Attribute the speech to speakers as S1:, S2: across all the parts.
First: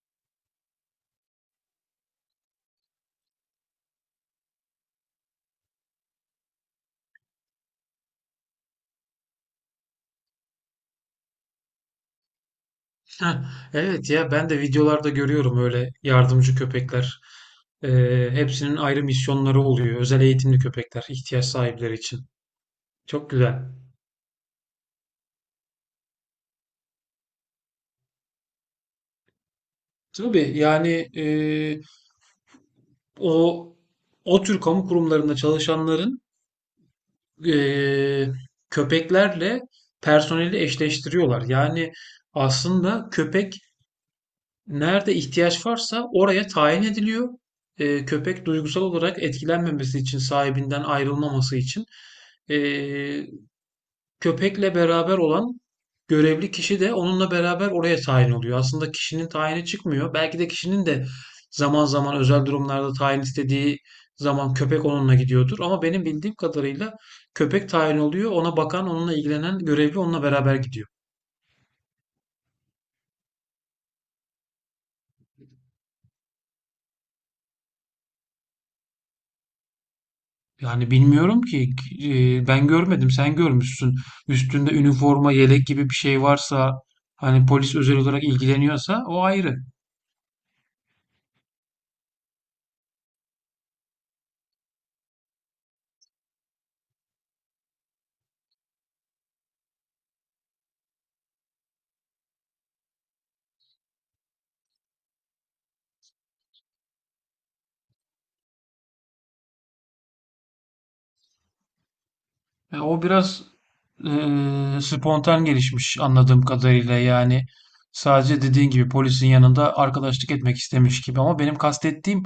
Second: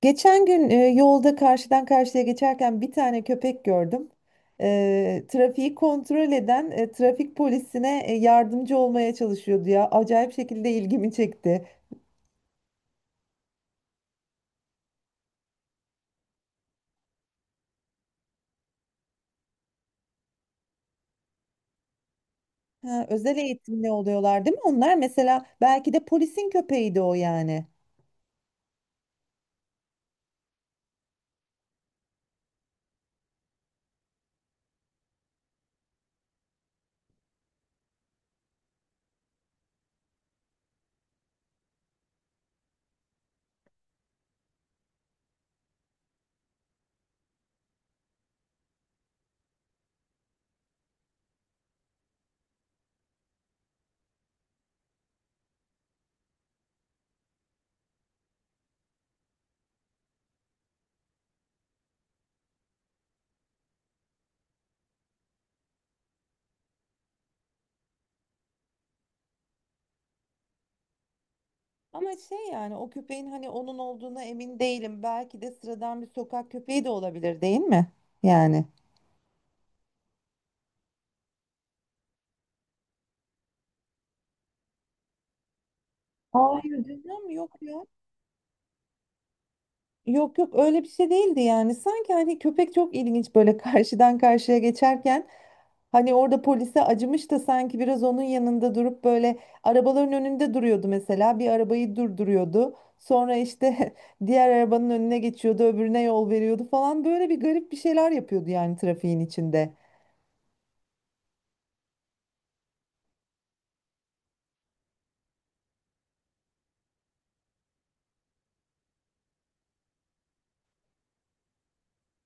S1: Geçen gün yolda karşıdan karşıya geçerken bir tane köpek gördüm. Trafiği kontrol eden trafik polisine yardımcı olmaya çalışıyordu ya. Acayip şekilde ilgimi çekti.
S2: Heh, evet ya ben de videolarda görüyorum öyle yardımcı köpekler. Hepsinin ayrı misyonları oluyor. Özel eğitimli köpekler ihtiyaç sahipleri için.
S1: Ha,
S2: Çok
S1: özel
S2: güzel.
S1: eğitimli oluyorlar değil mi? Onlar mesela belki de polisin köpeğiydi o yani.
S2: Tabii yani o o tür kamu kurumlarında çalışanların, e, köpeklerle personeli eşleştiriyorlar. Yani aslında köpek nerede ihtiyaç varsa oraya tayin ediliyor. Köpek duygusal olarak etkilenmemesi için, sahibinden ayrılmaması için. Ee, Köpekle beraber olan görevli kişi de onunla beraber oraya tayin oluyor. Aslında kişinin tayini çıkmıyor. Belki de kişinin de zaman zaman özel durumlarda tayin istediği zaman köpek onunla gidiyordur. Ama benim bildiğim kadarıyla köpek tayin oluyor. Ona bakan, onunla ilgilenen görevli onunla beraber gidiyor.
S1: Ama şey yani o köpeğin hani onun olduğuna emin değilim. Belki de sıradan bir sokak köpeği de olabilir değil mi? Yani.
S2: Yani bilmiyorum ki, ben görmedim sen görmüşsün. Üstünde üniforma, yelek gibi bir şey varsa,
S1: Hayır canım
S2: hani
S1: yok
S2: polis
S1: ya.
S2: özel olarak ilgileniyorsa o ayrı.
S1: Yok yok öyle bir şey değildi yani. Sanki hani köpek çok ilginç böyle karşıdan karşıya geçerken hani orada polise acımış da sanki biraz onun yanında durup böyle arabaların önünde duruyordu mesela. Bir arabayı durduruyordu. Sonra işte diğer arabanın önüne geçiyordu, öbürüne yol veriyordu falan, böyle bir garip bir şeyler yapıyordu yani trafiğin içinde.
S2: O biraz, e, spontan gelişmiş anladığım kadarıyla. Yani sadece dediğin gibi polisin yanında arkadaşlık etmek istemiş gibi. Ama benim kastettiğim,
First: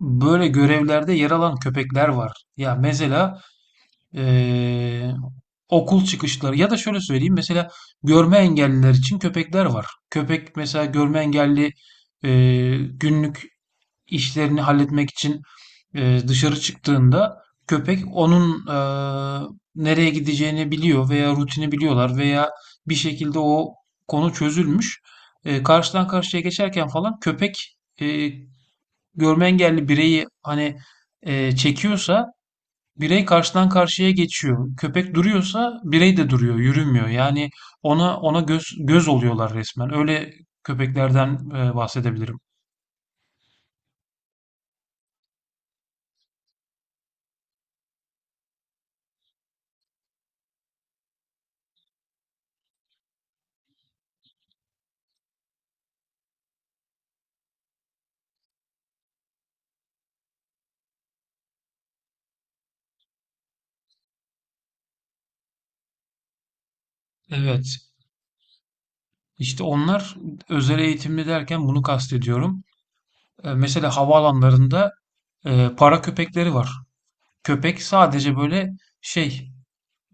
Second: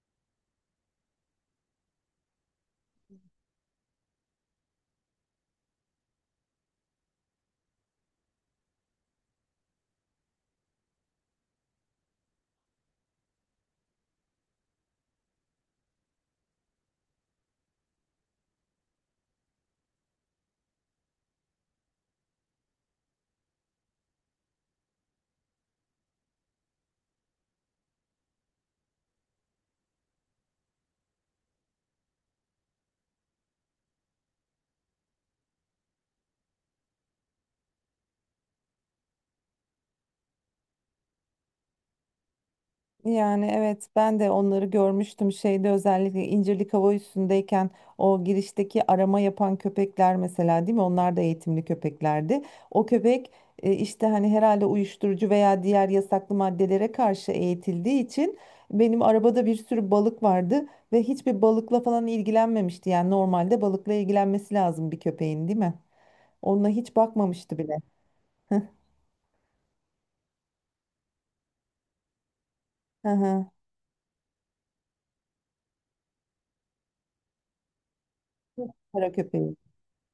S2: böyle görevlerde yer alan köpekler var. Ya mesela eee, okul çıkışları, ya da şöyle söyleyeyim, mesela görme engelliler için köpekler var. Köpek mesela görme engelli günlük işlerini halletmek için dışarı çıktığında, köpek onun nereye gideceğini biliyor veya rutini biliyorlar veya bir şekilde o konu çözülmüş. Karşıdan karşıya geçerken falan köpek, görme engelli bireyi hani, çekiyorsa birey karşıdan karşıya geçiyor. Köpek duruyorsa birey de duruyor, yürümüyor. Yani ona göz göz oluyorlar resmen. Öyle köpeklerden bahsedebilirim.
S1: Yani evet, ben de onları görmüştüm şeyde, özellikle İncirlik Hava Üssü'ndeyken o girişteki arama yapan köpekler mesela, değil mi? Onlar da eğitimli köpeklerdi. O köpek işte hani herhalde uyuşturucu veya diğer yasaklı maddelere karşı eğitildiği için benim arabada bir sürü balık vardı ve hiçbir balıkla falan ilgilenmemişti. Yani normalde balıkla ilgilenmesi lazım bir köpeğin, değil mi? Onunla hiç bakmamıştı bile.
S2: Evet. İşte onlar, özel eğitimli derken bunu kastediyorum.
S1: Hı hı.
S2: Mesela havaalanlarında, para köpekleri var. Köpek sadece böyle
S1: Kara
S2: şey
S1: köpeği.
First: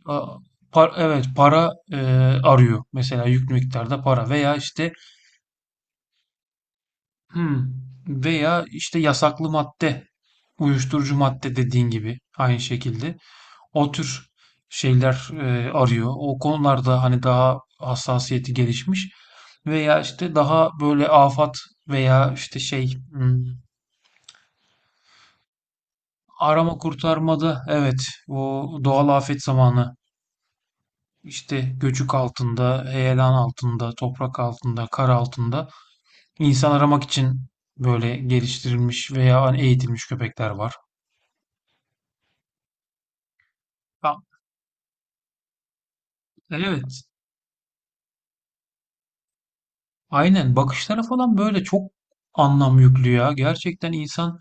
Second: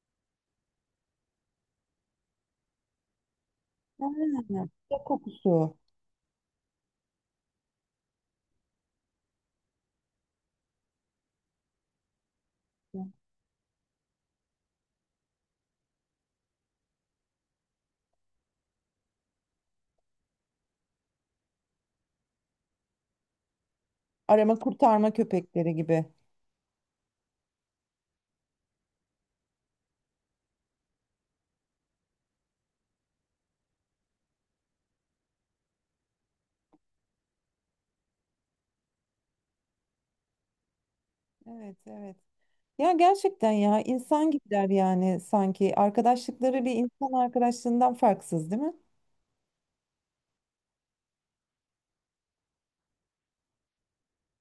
S2: a- evet para arıyor. Mesela yüklü miktarda
S1: Ha,
S2: para veya işte.
S1: ya kokusu.
S2: Hmm. Veya işte yasaklı madde, uyuşturucu madde, dediğin gibi aynı şekilde o tür şeyler arıyor. O konularda hani daha hassasiyeti gelişmiş veya işte daha böyle afat veya işte
S1: Arama kurtarma köpekleri gibi.
S2: arama kurtarmada, evet, o doğal afet zamanı, işte göçük altında, heyelan altında, toprak altında, kar altında insan aramak için böyle geliştirilmiş veya hani eğitilmiş köpekler var.
S1: Evet, evet. Ya gerçekten ya,
S2: Tamam.
S1: insan gibiler yani sanki. Arkadaşlıkları bir
S2: Evet.
S1: insan arkadaşlığından farksız, değil mi?
S2: Aynen. Bakışlara falan böyle çok anlam yüklü ya. Gerçekten insan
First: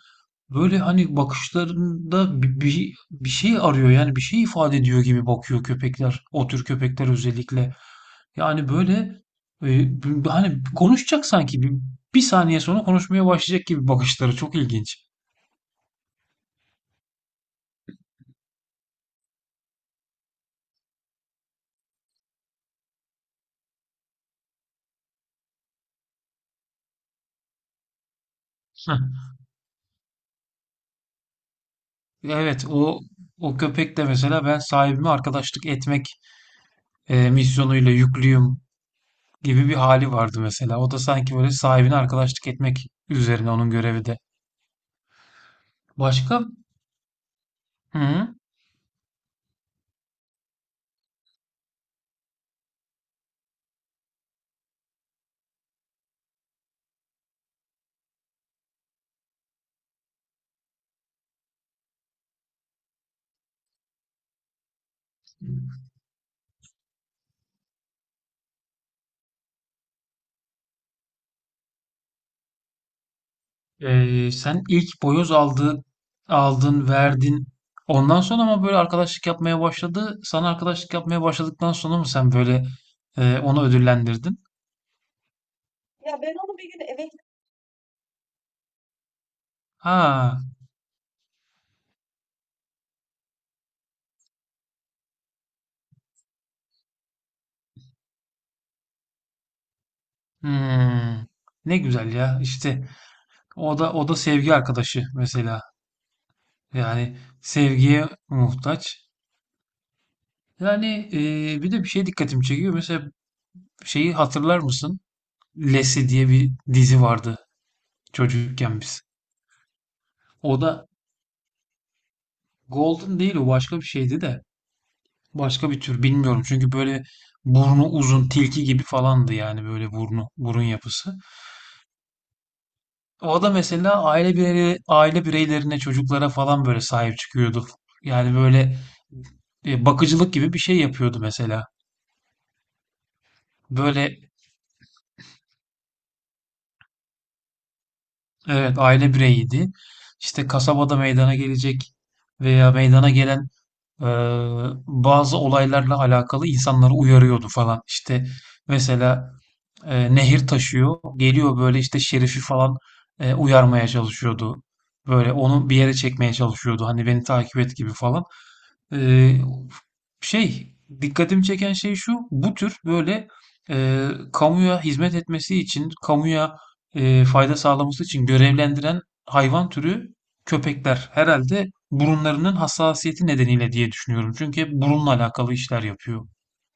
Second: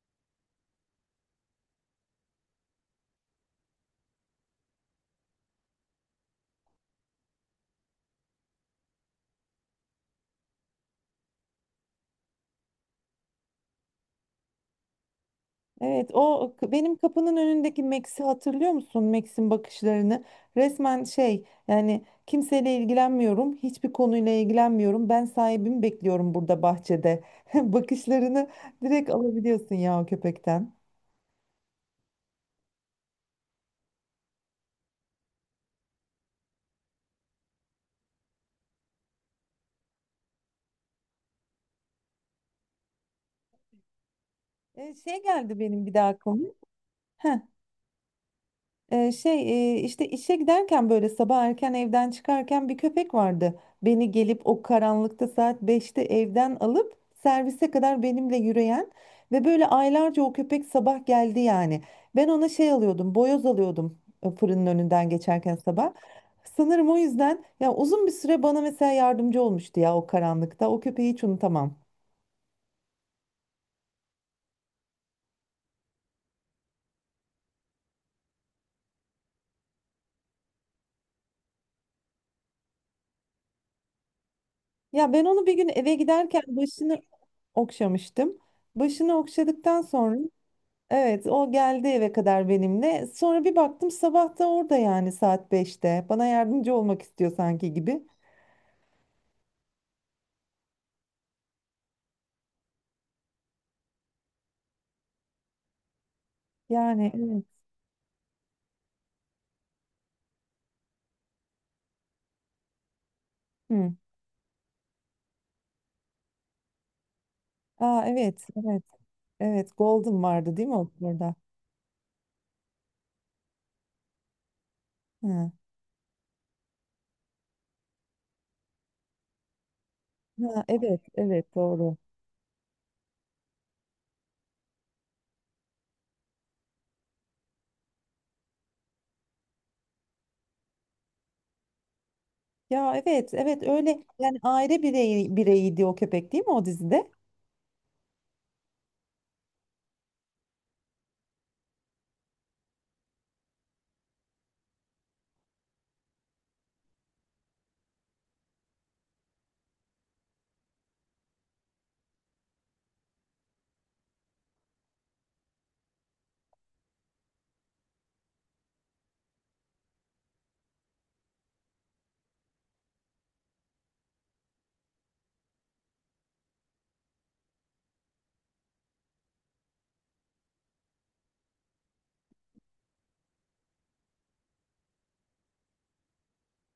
S2: böyle hani bakışlarında bir şey arıyor, yani bir şey ifade ediyor gibi bakıyor köpekler. O tür köpekler özellikle. Yani böyle, hani konuşacak sanki, bir saniye sonra konuşmaya başlayacak gibi. Bakışları çok ilginç.
S1: Evet, benim kapının önündeki Max'i hatırlıyor musun? Max'in bakışlarını. Resmen şey, yani kimseyle ilgilenmiyorum, hiçbir konuyla ilgilenmiyorum. Ben sahibimi bekliyorum burada bahçede. Bakışlarını
S2: Heh.
S1: direkt alabiliyorsun ya o köpekten.
S2: Evet, o köpek de mesela, ben sahibime arkadaşlık etmek misyonuyla yüklüyüm gibi bir hali vardı mesela. O da sanki böyle sahibine arkadaşlık etmek üzerine onun görevi de.
S1: Şey geldi benim bir daha
S2: Başka?
S1: aklıma. Heh.
S2: Hı hı.
S1: İşte işe giderken böyle sabah erken evden çıkarken bir köpek vardı. Beni gelip o karanlıkta saat beşte evden alıp servise kadar benimle yürüyen ve böyle aylarca o köpek sabah geldi yani. Ben ona şey alıyordum, boyoz alıyordum fırının önünden geçerken sabah. Sanırım o yüzden ya uzun bir süre bana mesela yardımcı olmuştu ya o karanlıkta. O köpeği hiç unutamam.
S2: Sen ilk boyoz aldın, verdin. Ondan sonra ama böyle arkadaşlık yapmaya başladı. Sana arkadaşlık yapmaya başladıktan sonra mı sen böyle, onu ödüllendirdin?
S1: Ya ben onu bir gün eve giderken başını okşamıştım. Başını okşadıktan sonra
S2: Ha,
S1: evet, o geldi eve kadar benimle. Sonra bir baktım sabah da orada, yani saat beşte. Bana yardımcı olmak istiyor sanki gibi.
S2: hmm. Ne güzel ya. İşte o da sevgi arkadaşı mesela.
S1: Yani
S2: Yani
S1: evet.
S2: sevgiye muhtaç. Yani, bir de bir şey dikkatimi çekiyor. Mesela
S1: Hı.
S2: şeyi hatırlar mısın? Lassie diye bir dizi vardı
S1: Aa evet,
S2: çocukken
S1: evet.
S2: biz.
S1: Evet, Golden vardı
S2: O
S1: değil mi
S2: da
S1: o orada?
S2: Golden değil, o başka bir şeydi de.
S1: Hı.
S2: Başka bir tür bilmiyorum. Çünkü böyle burnu uzun tilki gibi falandı yani böyle burun
S1: Ha, evet,
S2: yapısı.
S1: evet doğru.
S2: O da mesela aile bireylerine, çocuklara falan böyle sahip çıkıyordu. Yani böyle, bakıcılık gibi bir şey yapıyordu mesela.
S1: Ya evet, evet, öyle
S2: Böyle
S1: yani aile bireyi, bireyiydi o köpek değil mi o dizide?
S2: evet, aile bireyiydi. İşte kasabada meydana gelecek veya meydana gelen eee, bazı olaylarla alakalı insanları uyarıyordu falan. İşte mesela nehir taşıyor. Geliyor böyle işte Şerif'i falan uyarmaya çalışıyordu. Böyle onu bir yere çekmeye çalışıyordu. Hani beni takip et gibi falan. Ee, şey Dikkatimi çeken şey şu: bu tür böyle, kamuya hizmet etmesi için, kamuya fayda sağlaması için görevlendiren hayvan türü, köpekler, herhalde burunlarının hassasiyeti nedeniyle diye düşünüyorum. Çünkü hep burunla alakalı işler yapıyor.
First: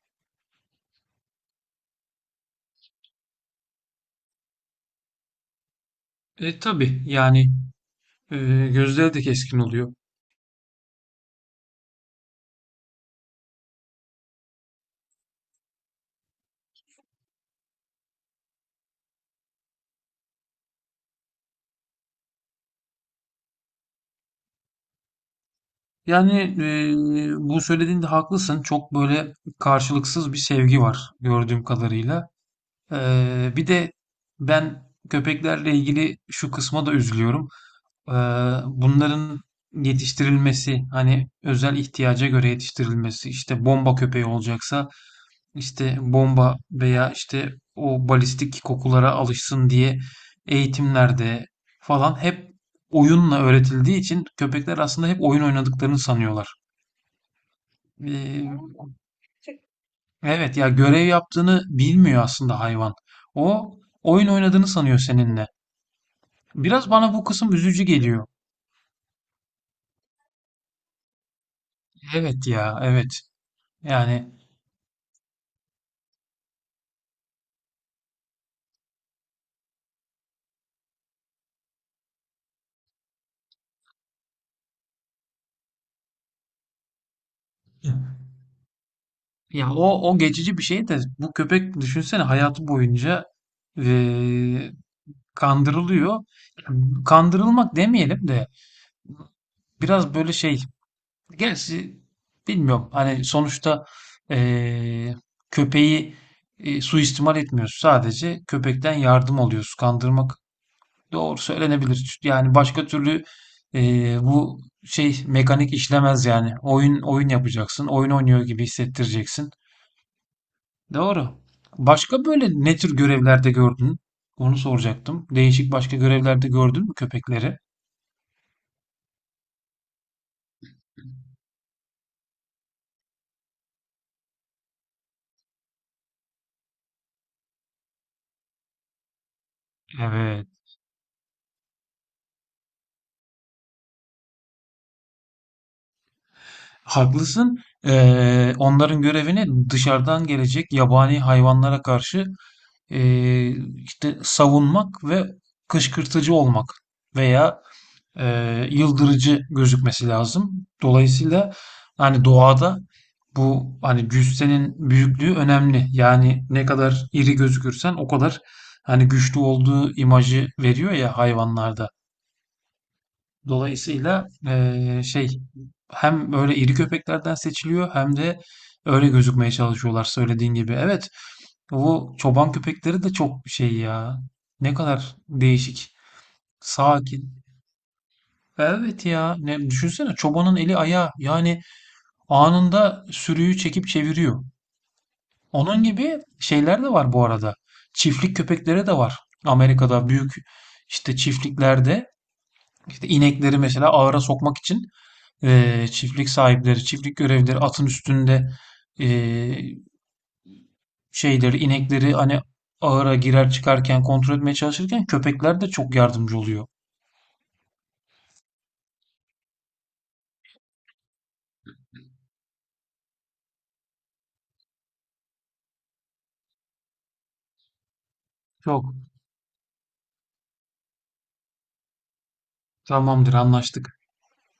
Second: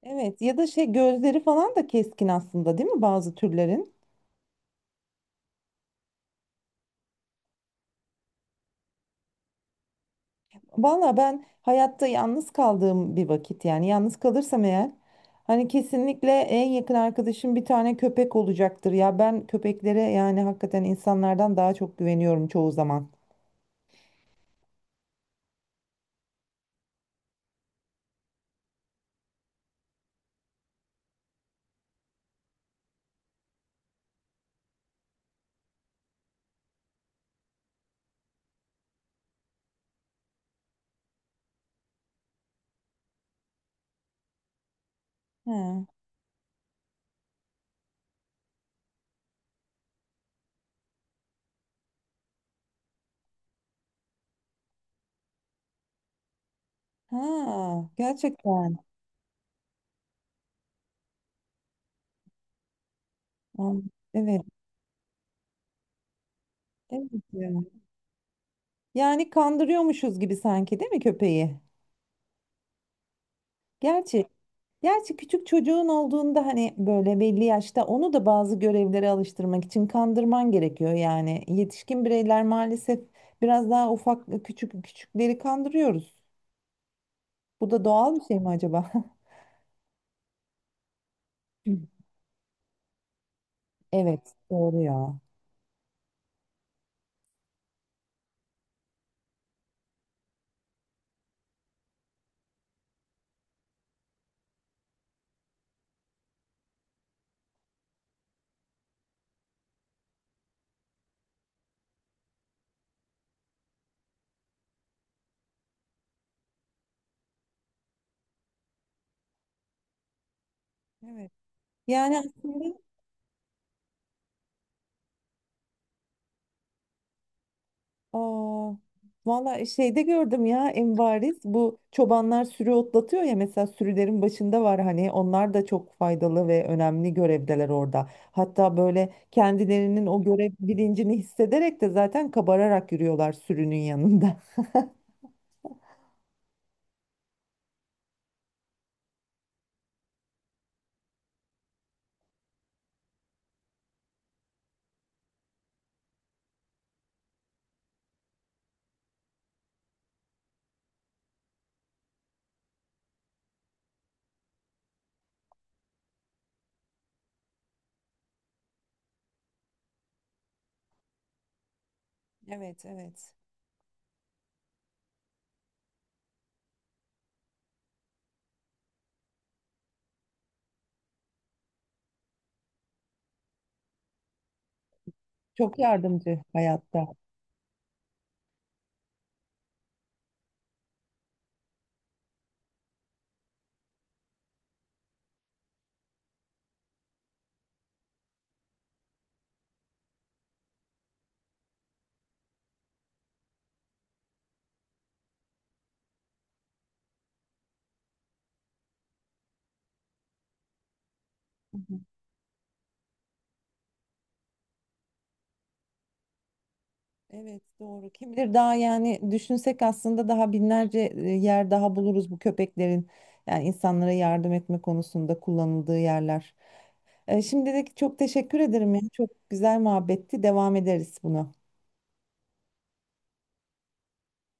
S1: Evet, ya da şey gözleri falan da keskin aslında değil mi bazı türlerin?
S2: E tabii yani, e, gözleri de keskin oluyor.
S1: Valla ben hayatta yalnız kaldığım bir vakit, yani yalnız kalırsam eğer, hani kesinlikle en yakın arkadaşım bir tane köpek olacaktır ya. Ben köpeklere yani hakikaten insanlardan daha çok güveniyorum çoğu zaman.
S2: Yani, bu söylediğinde haklısın. Çok böyle karşılıksız bir sevgi var gördüğüm kadarıyla. Bir de ben köpeklerle ilgili şu kısma da üzülüyorum. Ee, Bunların yetiştirilmesi, hani özel ihtiyaca göre yetiştirilmesi, işte bomba köpeği olacaksa
S1: Ha,
S2: işte bomba veya işte o balistik kokulara alışsın diye eğitimlerde falan hep oyunla öğretildiği için, köpekler aslında hep oyun oynadıklarını sanıyorlar.
S1: ha
S2: Ee,
S1: gerçekten.
S2: evet ya, görev yaptığını bilmiyor aslında hayvan. O
S1: Am-
S2: oyun
S1: evet,
S2: oynadığını sanıyor seninle. Biraz
S1: evet
S2: bana bu
S1: ya.
S2: kısım üzücü geliyor.
S1: Yani kandırıyormuşuz gibi sanki değil mi köpeği?
S2: Evet ya, evet.
S1: Gerçi
S2: Yani
S1: gerçi küçük çocuğun olduğunda hani böyle belli yaşta onu da bazı görevlere alıştırmak için kandırman gerekiyor yani. Yetişkin bireyler maalesef biraz daha ufak küçük küçükleri kandırıyoruz. Bu da doğal bir şey mi acaba?
S2: ya, o geçici bir şey de, bu köpek düşünsene, hayatı boyunca
S1: Evet,
S2: eee,
S1: doğru ya.
S2: kandırılıyor. Kandırılmak demeyelim de biraz böyle şey. Gerçi bilmiyorum. Hani sonuçta eee, köpeği suistimal etmiyoruz. Sadece köpekten yardım alıyoruz. Kandırmak doğru söylenebilir. Yani başka türlü bu şey mekanik işlemez yani. Oyun yapacaksın. Oyun oynuyor gibi hissettireceksin.
S1: Evet.
S2: Doğru.
S1: Yani
S2: Başka böyle
S1: aslında
S2: ne tür görevlerde gördün? Onu soracaktım. Değişik başka görevlerde gördün mü köpekleri?
S1: aa, valla şeyde gördüm ya en bariz, bu çobanlar sürü otlatıyor ya mesela, sürülerin başında var hani onlar da çok faydalı ve önemli görevdeler orada. Hatta böyle kendilerinin o
S2: Evet.
S1: görev bilincini hissederek de zaten kabararak yürüyorlar sürünün yanında.
S2: Haklısın. Onların görevini dışarıdan gelecek yabani hayvanlara karşı eee, işte savunmak ve kışkırtıcı olmak veya, e, yıldırıcı gözükmesi lazım. Dolayısıyla hani doğada, bu hani cüssenin büyüklüğü önemli. Yani ne kadar iri gözükürsen o kadar hani güçlü olduğu imajı veriyor ya hayvanlarda.
S1: Evet, evet.
S2: Dolayısıyla, hem öyle iri köpeklerden seçiliyor, hem de öyle gözükmeye çalışıyorlar söylediğin gibi. Evet, bu çoban köpekleri de çok şey ya. Ne kadar
S1: Çok
S2: değişik.
S1: yardımcı hayatta.
S2: Sakin. Evet ya, ne düşünsene, çobanın eli ayağı yani. Anında sürüyü çekip çeviriyor. Onun gibi şeyler de var bu arada. Çiftlik köpekleri de var. Amerika'da büyük işte çiftliklerde, işte inekleri mesela ahıra sokmak için çiftlik sahipleri, çiftlik görevlileri atın üstünde eee, şeyleri inekleri hani ahıra girer çıkarken kontrol etmeye çalışırken, köpekler de çok yardımcı oluyor.
S1: Evet doğru. Kim bilir daha yani düşünsek aslında daha binlerce yer daha buluruz bu köpeklerin yani insanlara yardım etme konusunda kullanıldığı yerler. Şimdilik çok teşekkür
S2: Çok.
S1: ederim ya. Çok güzel muhabbetti. Devam ederiz buna.
S2: Tamamdır, anlaştık.